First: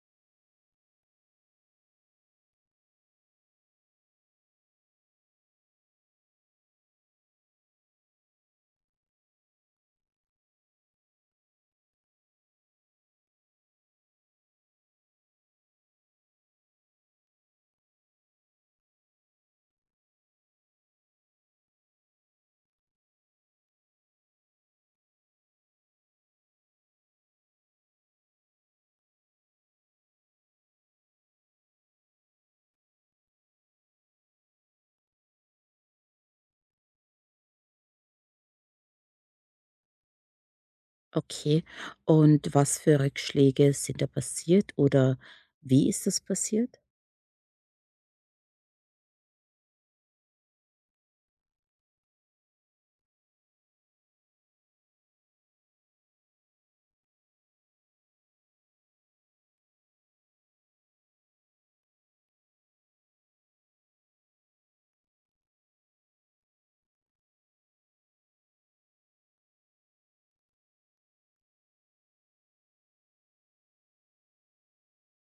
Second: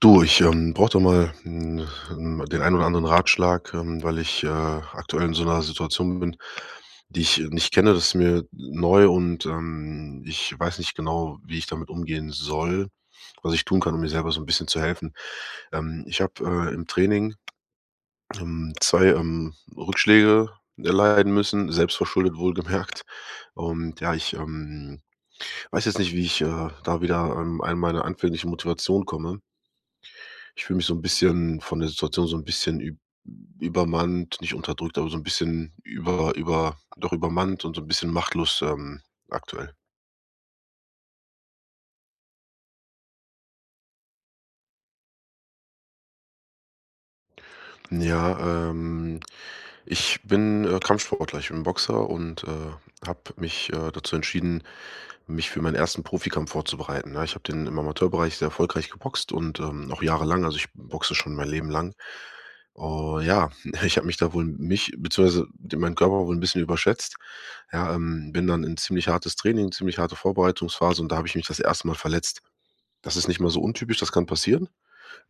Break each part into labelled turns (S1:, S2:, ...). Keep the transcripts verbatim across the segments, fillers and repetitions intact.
S1: Du, ich, ähm, brauche da mal 'n 'n den einen oder anderen Ratschlag, ähm, weil ich, äh, aktuell in so einer Situation bin, die ich nicht kenne. Das ist mir neu und, ähm, ich weiß nicht genau, wie ich damit umgehen soll, was ich tun kann, um mir selber so ein bisschen zu helfen. Ähm, ich habe, äh, im Training, ähm, zwei, ähm, Rückschläge erleiden müssen, selbstverschuldet wohlgemerkt. Und ja, ich, ähm, weiß jetzt nicht, wie ich, äh, da wieder an an meine anfängliche Motivation komme. Ich fühle mich so ein bisschen von der Situation so ein bisschen üb übermannt, nicht unterdrückt, aber so ein bisschen über über doch übermannt und so ein bisschen machtlos, ähm, aktuell.
S2: Okay. Und was für Rückschläge sind da passiert oder wie ist das passiert?
S1: Ja, ähm, ich bin, äh, Kampfsportler, ich bin Boxer und, äh, habe mich, äh, dazu entschieden, mich für meinen ersten Profikampf vorzubereiten, ne? Ich habe den im Amateurbereich sehr erfolgreich geboxt und, ähm, auch jahrelang, also ich boxe schon mein Leben lang. Oh ja, ich habe mich da wohl mich beziehungsweise den meinen Körper wohl ein bisschen überschätzt. Ja, ähm, bin dann in ziemlich hartes Training, ziemlich harte Vorbereitungsphase und da habe ich mich das erste Mal verletzt. Das ist nicht mal so untypisch, das kann passieren.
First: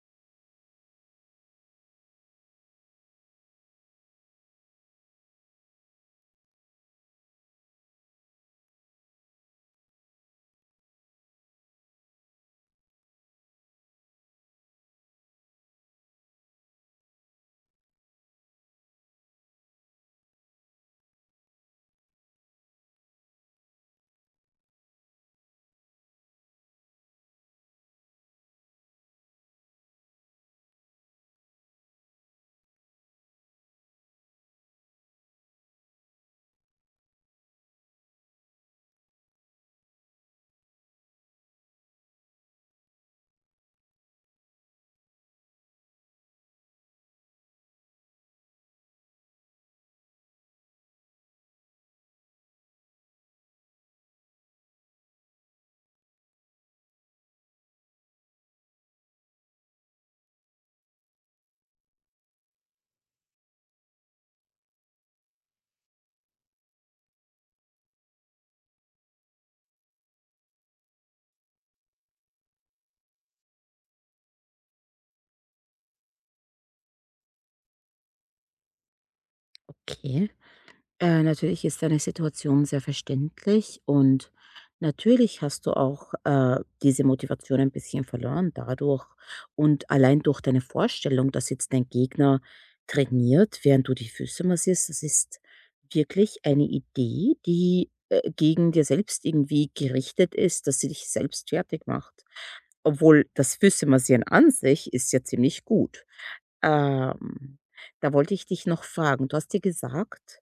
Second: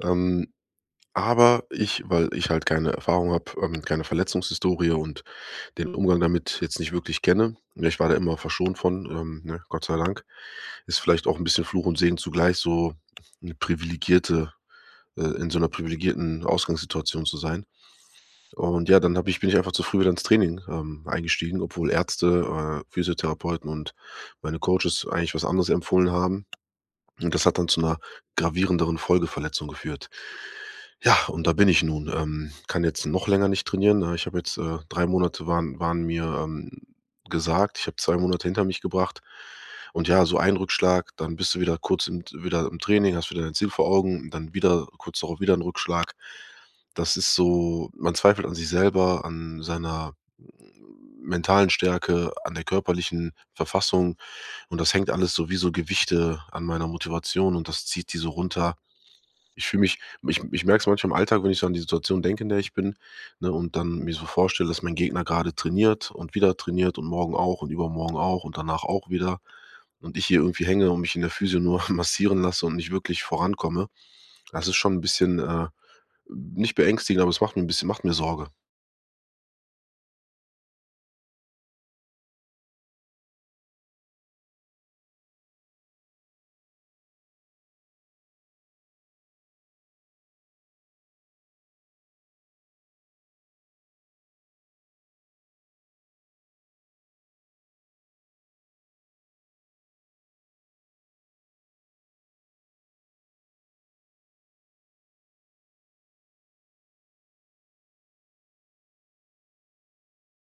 S1: Ähm, aber ich, weil ich halt keine Erfahrung habe, ähm, keine Verletzungshistorie und den Umgang damit jetzt nicht wirklich kenne. Ja, ich war da immer verschont von, ähm, ne, Gott sei Dank. Ist vielleicht auch ein bisschen Fluch und Segen zugleich, so 'ne privilegierte äh, in so einer privilegierten Ausgangssituation zu sein. Und ja, dann habe ich bin ich einfach zu früh wieder ins Training, ähm, eingestiegen, obwohl Ärzte, äh, Physiotherapeuten und meine Coaches eigentlich was anderes empfohlen haben. Und das hat dann zu einer gravierenderen Folgeverletzung geführt. Ja, und da bin ich nun. Ähm, kann jetzt noch länger nicht trainieren. Äh, ich habe jetzt, äh drei Monate waren waren mir, ähm, gesagt. Ich habe zwei Monate hinter mich gebracht. Und ja, so ein Rückschlag, dann bist du wieder kurz im wieder im Training, hast wieder dein Ziel vor Augen, dann wieder kurz darauf wieder ein Rückschlag. Das ist so, man zweifelt an sich selber, an seiner mentalen Stärke, an der körperlichen Verfassung und das hängt alles so wie so Gewichte an meiner Motivation und das zieht die so runter. Ich fühle mich ich ich merke es manchmal im Alltag, wenn ich so an die Situation denke, in der ich bin, ne, und dann mir so vorstelle, dass mein Gegner gerade trainiert und wieder trainiert und morgen auch und übermorgen auch und danach auch wieder und ich hier irgendwie hänge und mich in der Physio nur massieren lasse und nicht wirklich vorankomme. Das ist schon ein bisschen, äh, nicht beängstigend, aber es macht mir ein bisschen macht mir Sorge.
S2: Okay. Äh, natürlich ist deine Situation sehr verständlich, und natürlich hast du auch äh, diese Motivation ein bisschen verloren dadurch. Und allein durch deine Vorstellung, dass jetzt dein Gegner trainiert, während du die Füße massierst, das ist wirklich eine Idee, die äh, gegen dir selbst irgendwie gerichtet ist, dass sie dich selbst fertig macht. Obwohl das Füße massieren an sich ist ja ziemlich gut. Ähm, Da wollte ich dich noch fragen. Du hast dir gesagt,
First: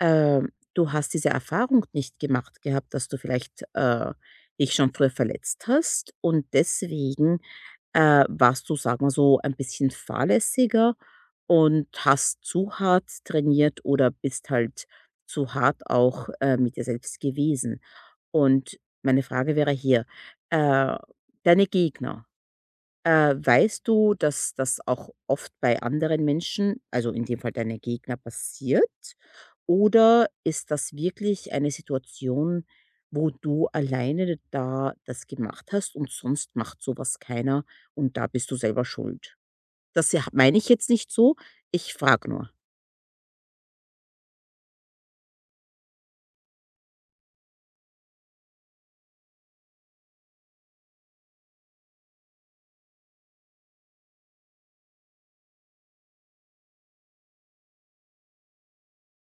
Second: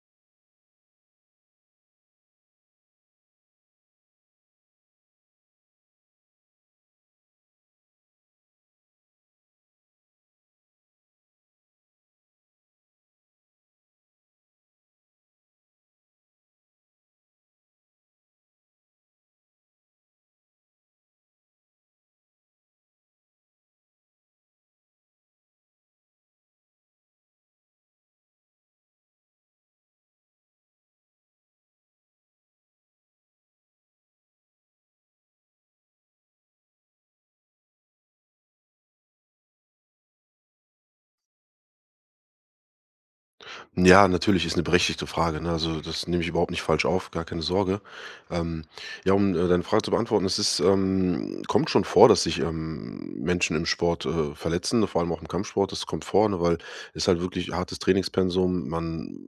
S2: ähm, du hast diese Erfahrung nicht gemacht gehabt, dass du vielleicht äh, dich schon früher verletzt hast, und deswegen äh, warst du, sagen wir so, ein bisschen fahrlässiger und hast zu hart trainiert oder bist halt zu hart auch äh, mit dir selbst gewesen. Und meine Frage wäre hier, äh, deine Gegner, äh, weißt du, dass das auch oft bei anderen Menschen, also in dem Fall deine Gegner, passiert? Oder ist das wirklich eine Situation, wo du alleine da das gemacht hast und sonst macht sowas keiner und da bist du selber schuld? Das ja- meine ich jetzt nicht so, ich frage nur.
S1: Ja, natürlich ist eine berechtigte Frage, ne? Also, das nehme ich überhaupt nicht falsch auf, gar keine Sorge. Ähm, ja, um, äh, deine Frage zu beantworten, es ist ähm, kommt schon vor, dass sich, ähm, Menschen im Sport, äh, verletzen, ne, vor allem auch im Kampfsport. Das kommt vor, ne, weil es halt wirklich hartes Trainingspensum. Man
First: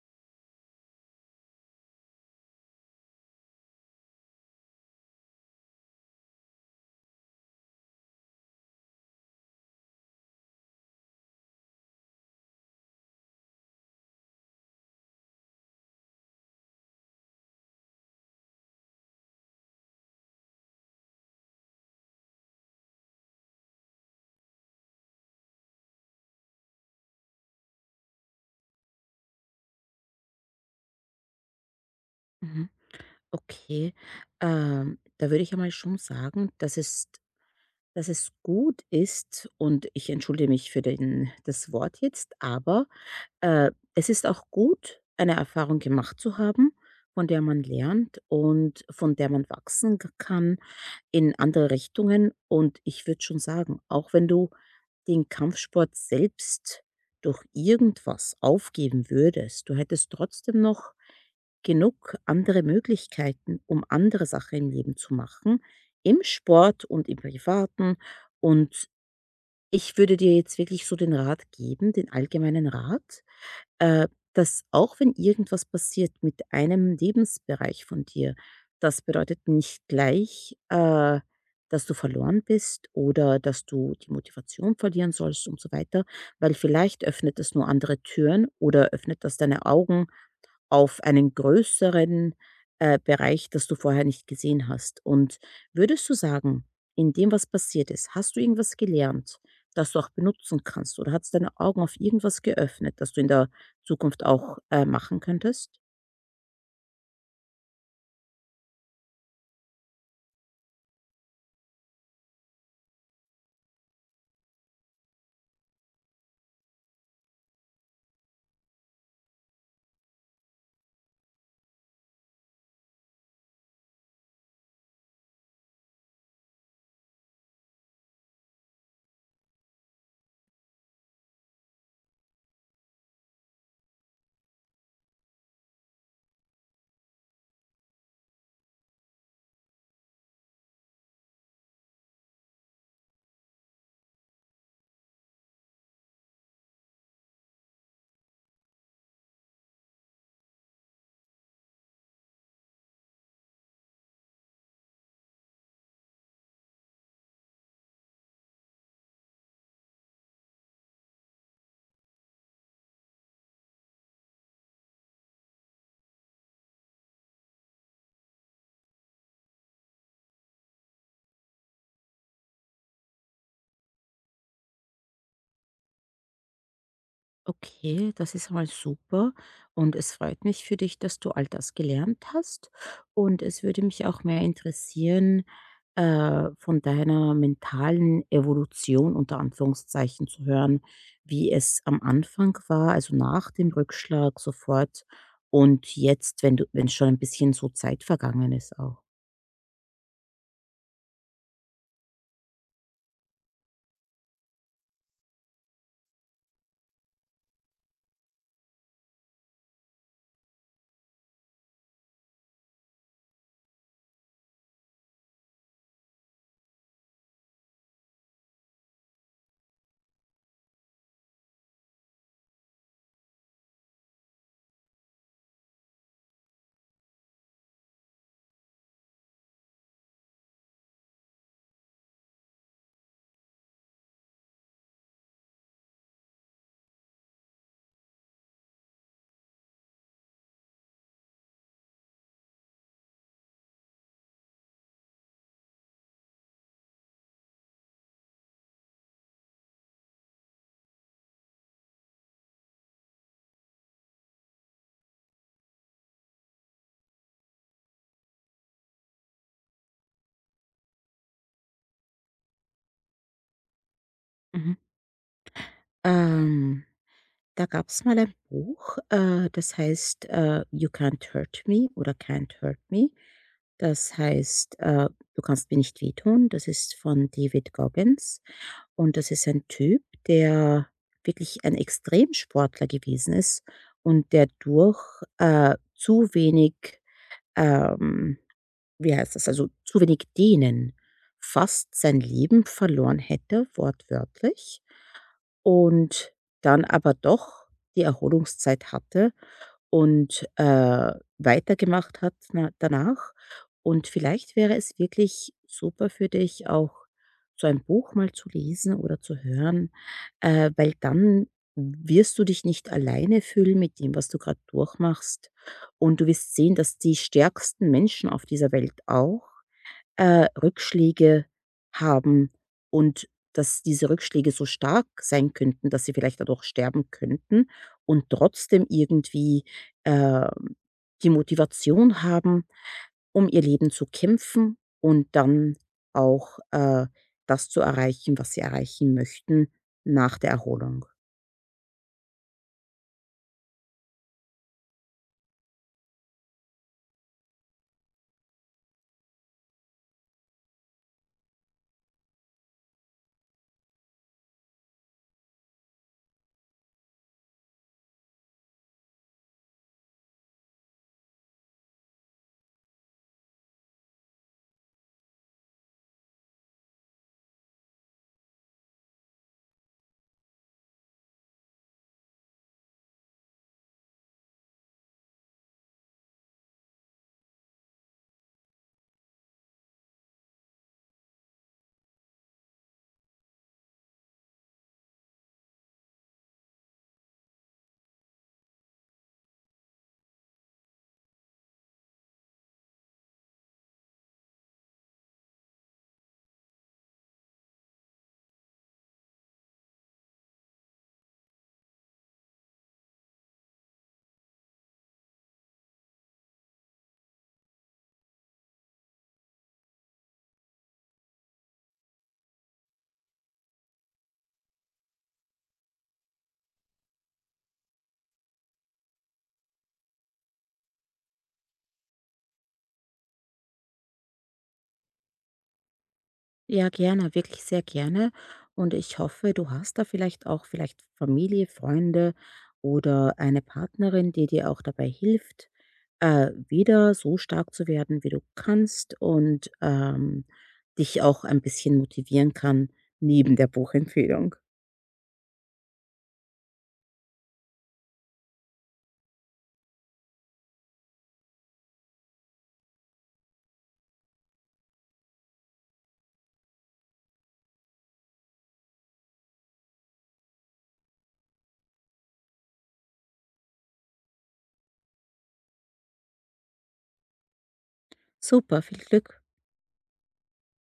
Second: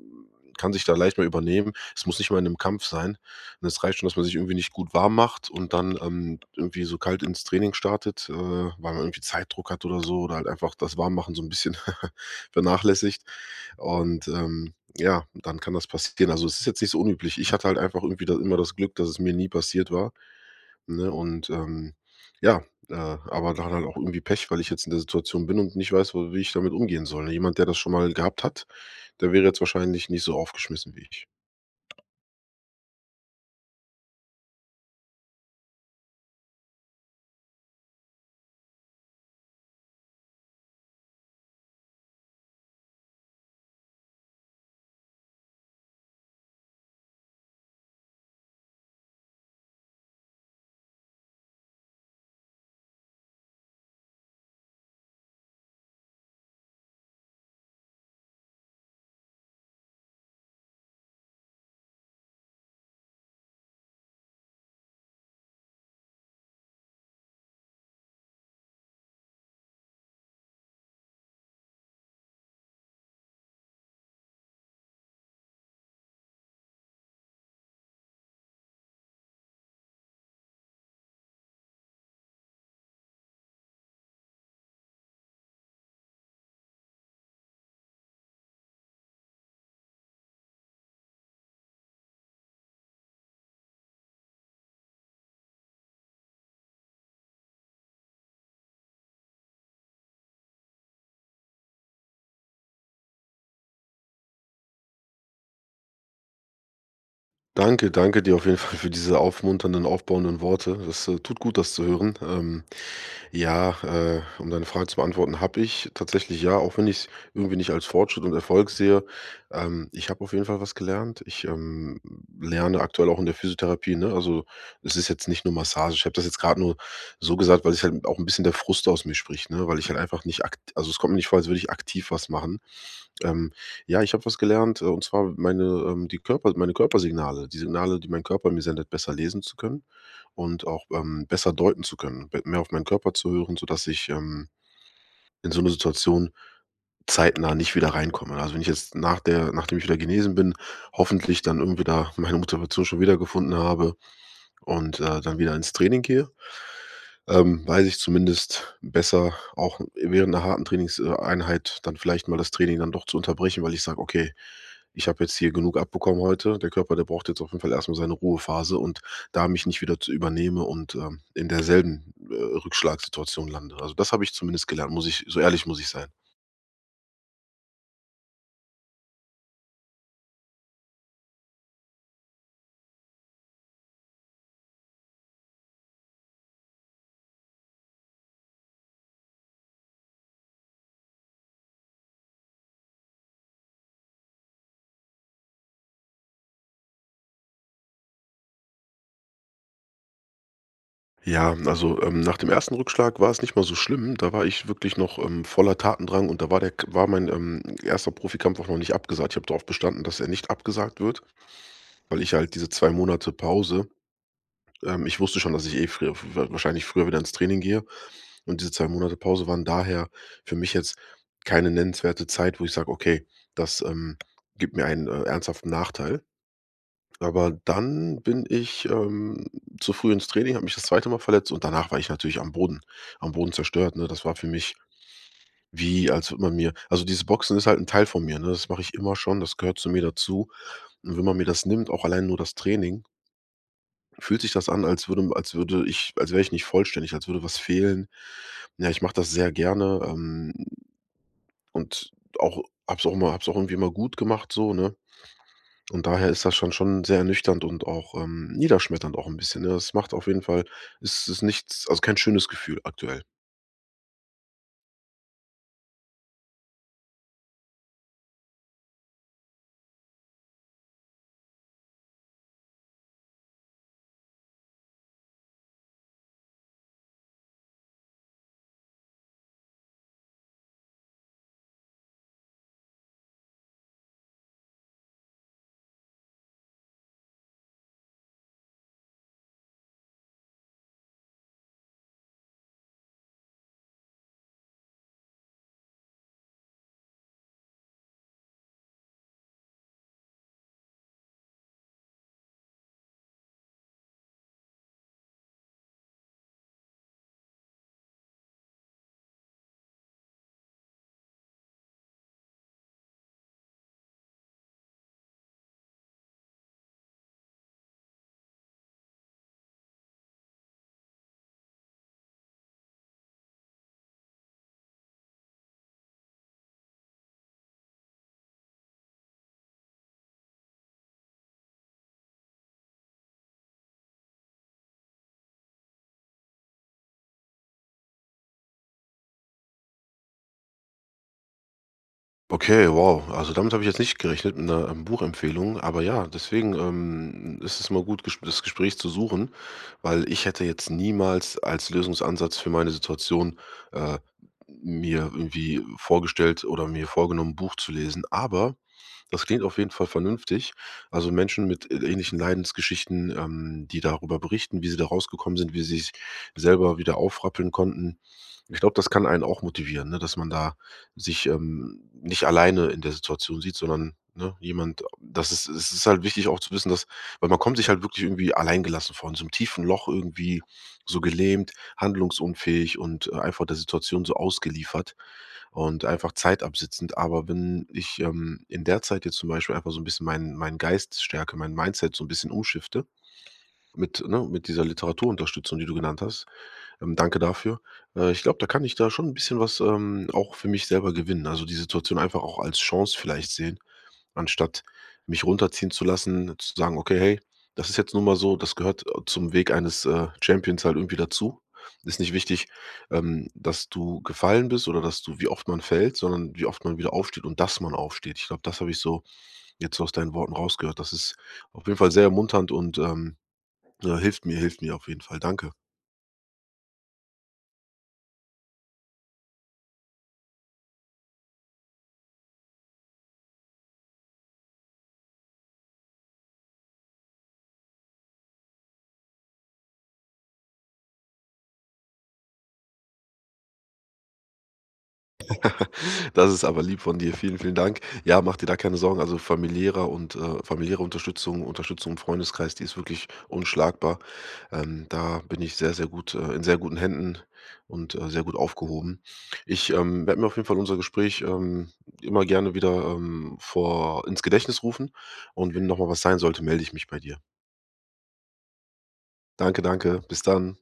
S1: kann sich da leicht mal übernehmen. Es muss nicht mal in einem Kampf sein. Ne, es reicht schon, dass man sich irgendwie nicht gut warm macht und dann, ähm, irgendwie so kalt ins Training startet, äh, weil man irgendwie Zeitdruck hat oder so oder halt einfach das Warmmachen so ein bisschen vernachlässigt. Und, ähm, ja, dann kann das passieren. Also, es ist jetzt nicht so unüblich. Ich hatte halt einfach irgendwie da immer das Glück, dass es mir nie passiert war, ne? Und, ähm, ja, äh, aber dann halt auch irgendwie Pech, weil ich jetzt in der Situation bin und nicht weiß, wo wie ich damit umgehen soll, ne? Jemand, der das schon mal gehabt hat, der wäre jetzt wahrscheinlich nicht so aufgeschmissen wie ich.
S2: Mhm. Okay, ähm, da würde ich ja mal schon sagen, dass es, dass es gut ist, und ich entschuldige mich für den, das Wort jetzt, aber äh, es ist auch gut, eine Erfahrung gemacht zu haben, von der man lernt und von der man wachsen k kann in andere Richtungen. Und ich würde schon sagen, auch wenn du den Kampfsport selbst durch irgendwas aufgeben würdest, du hättest trotzdem noch genug andere Möglichkeiten, um andere Sachen im Leben zu machen, im Sport und im Privaten. Und ich würde dir jetzt wirklich so den Rat geben, den allgemeinen Rat, äh, dass auch wenn irgendwas passiert mit einem Lebensbereich von dir, das bedeutet nicht gleich, äh, dass du verloren bist oder dass du die Motivation verlieren sollst und so weiter, weil vielleicht öffnet es nur andere Türen oder öffnet das deine Augen auf einen größeren, äh, Bereich, das du vorher nicht gesehen hast. Und würdest du sagen, in dem, was passiert ist, hast du irgendwas gelernt, das du auch benutzen kannst? Oder hat es deine Augen auf irgendwas geöffnet, das du in der Zukunft auch, äh, machen könntest?
S1: Danke, danke dir auf jeden Fall für diese aufmunternden, aufbauenden Worte. Das, äh, tut gut, das zu hören. Ähm, Ja, äh, um deine Frage zu beantworten, habe ich tatsächlich ja, auch wenn ich es irgendwie nicht als Fortschritt und Erfolg sehe. Ähm, ich habe auf jeden Fall was gelernt. Ich, ähm, lerne aktuell auch in der Physiotherapie, ne? Also, es ist jetzt nicht nur Massage. Ich habe das jetzt gerade nur so gesagt, weil sich halt auch ein bisschen der Frust aus mir spricht, ne? Weil ich halt einfach nicht akt also, es kommt mir nicht vor, als würde ich aktiv was machen. Ähm, ja, ich habe was gelernt, äh, und zwar meine, ähm die Körper meine Körpersignale, die Signale, die mein Körper mir sendet, besser lesen zu können und auch, ähm, besser deuten zu können, be mehr auf meinen Körper zu hören, sodass ich, ähm, in so 'ne Situation zeitnah nicht wieder reinkomme. Also, wenn ich jetzt nach der nachdem ich wieder genesen bin, hoffentlich dann irgendwie da meine Motivation schon wieder gefunden habe und, äh, dann wieder ins Training gehe, ähm, weiß ich zumindest besser, auch während einer harten Trainingseinheit dann vielleicht mal das Training dann doch zu unterbrechen, weil ich sage: „Okay, ich habe jetzt hier genug abbekommen heute. Der Körper, der braucht jetzt auf jeden Fall erstmal seine Ruhephase“ und da mich nicht wieder zu übernehme und, ähm, in derselben, äh, Rückschlagssituation lande. Also, das habe ich zumindest gelernt, muss ich so ehrlich muss ich sein.
S2: Okay, das ist mal super, und es freut mich für dich, dass du all das gelernt hast. Und es würde mich auch mehr interessieren, äh, von deiner mentalen Evolution unter Anführungszeichen zu hören, wie es am Anfang war, also nach dem Rückschlag sofort und jetzt, wenn du, wenn schon ein bisschen so Zeit vergangen ist auch.
S1: Ja, also, ähm, nach dem ersten Rückschlag war es nicht mal so schlimm. Da war ich wirklich noch, ähm, voller Tatendrang und da war der war mein, ähm, erster. Profikampf auch noch nicht abgesagt. Ich habe darauf bestanden, dass er nicht abgesagt wird. Weil ich halt diese zwei Monate Pause ähm, ich wusste schon, dass ich eh früher wa wahrscheinlich früher wieder ins Training gehe. Und diese zwei Monate Pause waren daher für mich jetzt keine nennenswerte Zeit, wo ich sage: „Okay, das, ähm, gibt mir einen, äh, ernsthaften Nachteil.“ Aber dann bin ich, ähm, zu früh ins Training, habe mich das zweite Mal verletzt und danach war ich natürlich am Boden am Boden zerstört, ne? Das war für mich wie, als würde man mir also, dieses Boxen ist halt ein Teil von mir, ne? Das mache ich immer schon, das gehört zu mir dazu. Und wenn man mir das nimmt, auch allein nur das Training, fühlt sich das an, als würde als würde ich als wäre ich nicht vollständig, als würde was fehlen. Ja, ich mache das sehr gerne, ähm, und auch habe es auch mal, habe es auch irgendwie mal gut gemacht so, ne? Und daher ist das schon schon sehr ernüchternd und auch, ähm, niederschmetternd auch ein bisschen, ne? Das macht auf jeden Fall, ist ist nichts, also kein schönes Gefühl aktuell.
S2: Mhm. Ähm, Da gab es mal ein Buch, äh, das heißt, äh, „You Can't Hurt Me“ oder „Can't Hurt Me“. Das heißt, äh, „Du kannst mir nicht wehtun“. Das ist von David Goggins, und das ist ein Typ, der wirklich ein Extremsportler gewesen ist und der durch, äh, zu wenig, ähm wie heißt das, also zu wenig Dehnen fast sein Leben verloren hätte, wortwörtlich. Und dann aber doch die Erholungszeit hatte und, äh, weitergemacht hat na danach. Und vielleicht wäre es wirklich super für dich, auch so ein Buch mal zu lesen oder zu hören, äh, weil dann wirst du dich nicht alleine fühlen mit dem, was du gerade durchmachst. Und du wirst sehen, dass die stärksten Menschen auf dieser Welt auch äh, Rückschläge haben und dass diese Rückschläge so stark sein könnten, dass sie vielleicht dadurch sterben könnten und trotzdem irgendwie, ähm, die Motivation haben, um ihr Leben zu kämpfen und dann auch, äh, das zu erreichen, was sie erreichen möchten nach der Erholung.
S1: Okay, wow. Also damit habe ich jetzt nicht gerechnet mit einer ähm, Buchempfehlung. Aber ja, deswegen, ähm, ist es mal gut, ges das Gespräch zu suchen, weil ich hätte jetzt niemals als Lösungsansatz für meine Situation, äh, mir irgendwie vorgestellt oder mir vorgenommen, ein Buch zu lesen. Aber das klingt auf jeden Fall vernünftig. Also Menschen mit äh, ähnlichen Leidensgeschichten, ähm, die darüber berichten, wie sie da rausgekommen sind, wie sie sich selber wieder aufrappeln konnten. Ich glaube, das kann einen auch motivieren, ne, dass man da sich, ähm, nicht alleine in der Situation sieht, sondern, ne, jemand das ist es ist halt wichtig auch zu wissen, dass, weil man kommt sich halt wirklich irgendwie alleingelassen vor, in so einem tiefen Loch irgendwie so gelähmt, handlungsunfähig und, äh, einfach der Situation so ausgeliefert und einfach Zeit absitzend. Aber wenn ich, ähm, in der Zeit jetzt zum Beispiel einfach so ein bisschen meinen meinen Geist stärke, mein Mindset so ein bisschen umschifte mit, ne, mit dieser Literaturunterstützung, die du genannt hast, ähm, danke dafür. Äh, ich glaube, da kann ich da schon ein bisschen was, ähm, auch für mich selber gewinnen. Also, die Situation einfach auch als Chance vielleicht sehen, anstatt mich runterziehen zu lassen, zu sagen: „Okay, hey, das ist jetzt nun mal so, das gehört, äh, zum Weg eines, äh, Champions halt irgendwie dazu. Ist nicht wichtig, ähm, dass du gefallen bist oder dass du wie oft man fällt, sondern wie oft man wieder aufsteht und dass man aufsteht.“ Ich glaube, das habe ich so jetzt so aus deinen Worten rausgehört. Das ist auf jeden Fall sehr ermunternd und, ähm, ja, hilft mir hilft mir auf jeden Fall. Danke.
S2: Ja, gerne, wirklich sehr gerne. Und ich hoffe, du hast da vielleicht auch vielleicht Familie, Freunde oder eine Partnerin, die dir auch dabei hilft, äh, wieder so stark zu werden, wie du kannst, und ähm, dich auch ein bisschen motivieren kann neben der Buchempfehlung.
S1: Das ist aber lieb von dir. Vielen, vielen Dank. Ja, mach dir da keine Sorgen. Also familiärer und äh, familiäre Unterstützung, Unterstützung im Freundeskreis, die ist wirklich unschlagbar. Ähm, da bin ich sehr, sehr gut, äh, in sehr guten Händen und, äh, sehr gut aufgehoben. Ich, ähm, werde mir auf jeden Fall unser Gespräch, ähm, immer gerne wieder, ähm, vor ins Gedächtnis rufen. Und wenn nochmal was sein sollte, melde ich mich bei dir.
S2: Super, viel Glück.
S1: Danke, danke. Bis dann.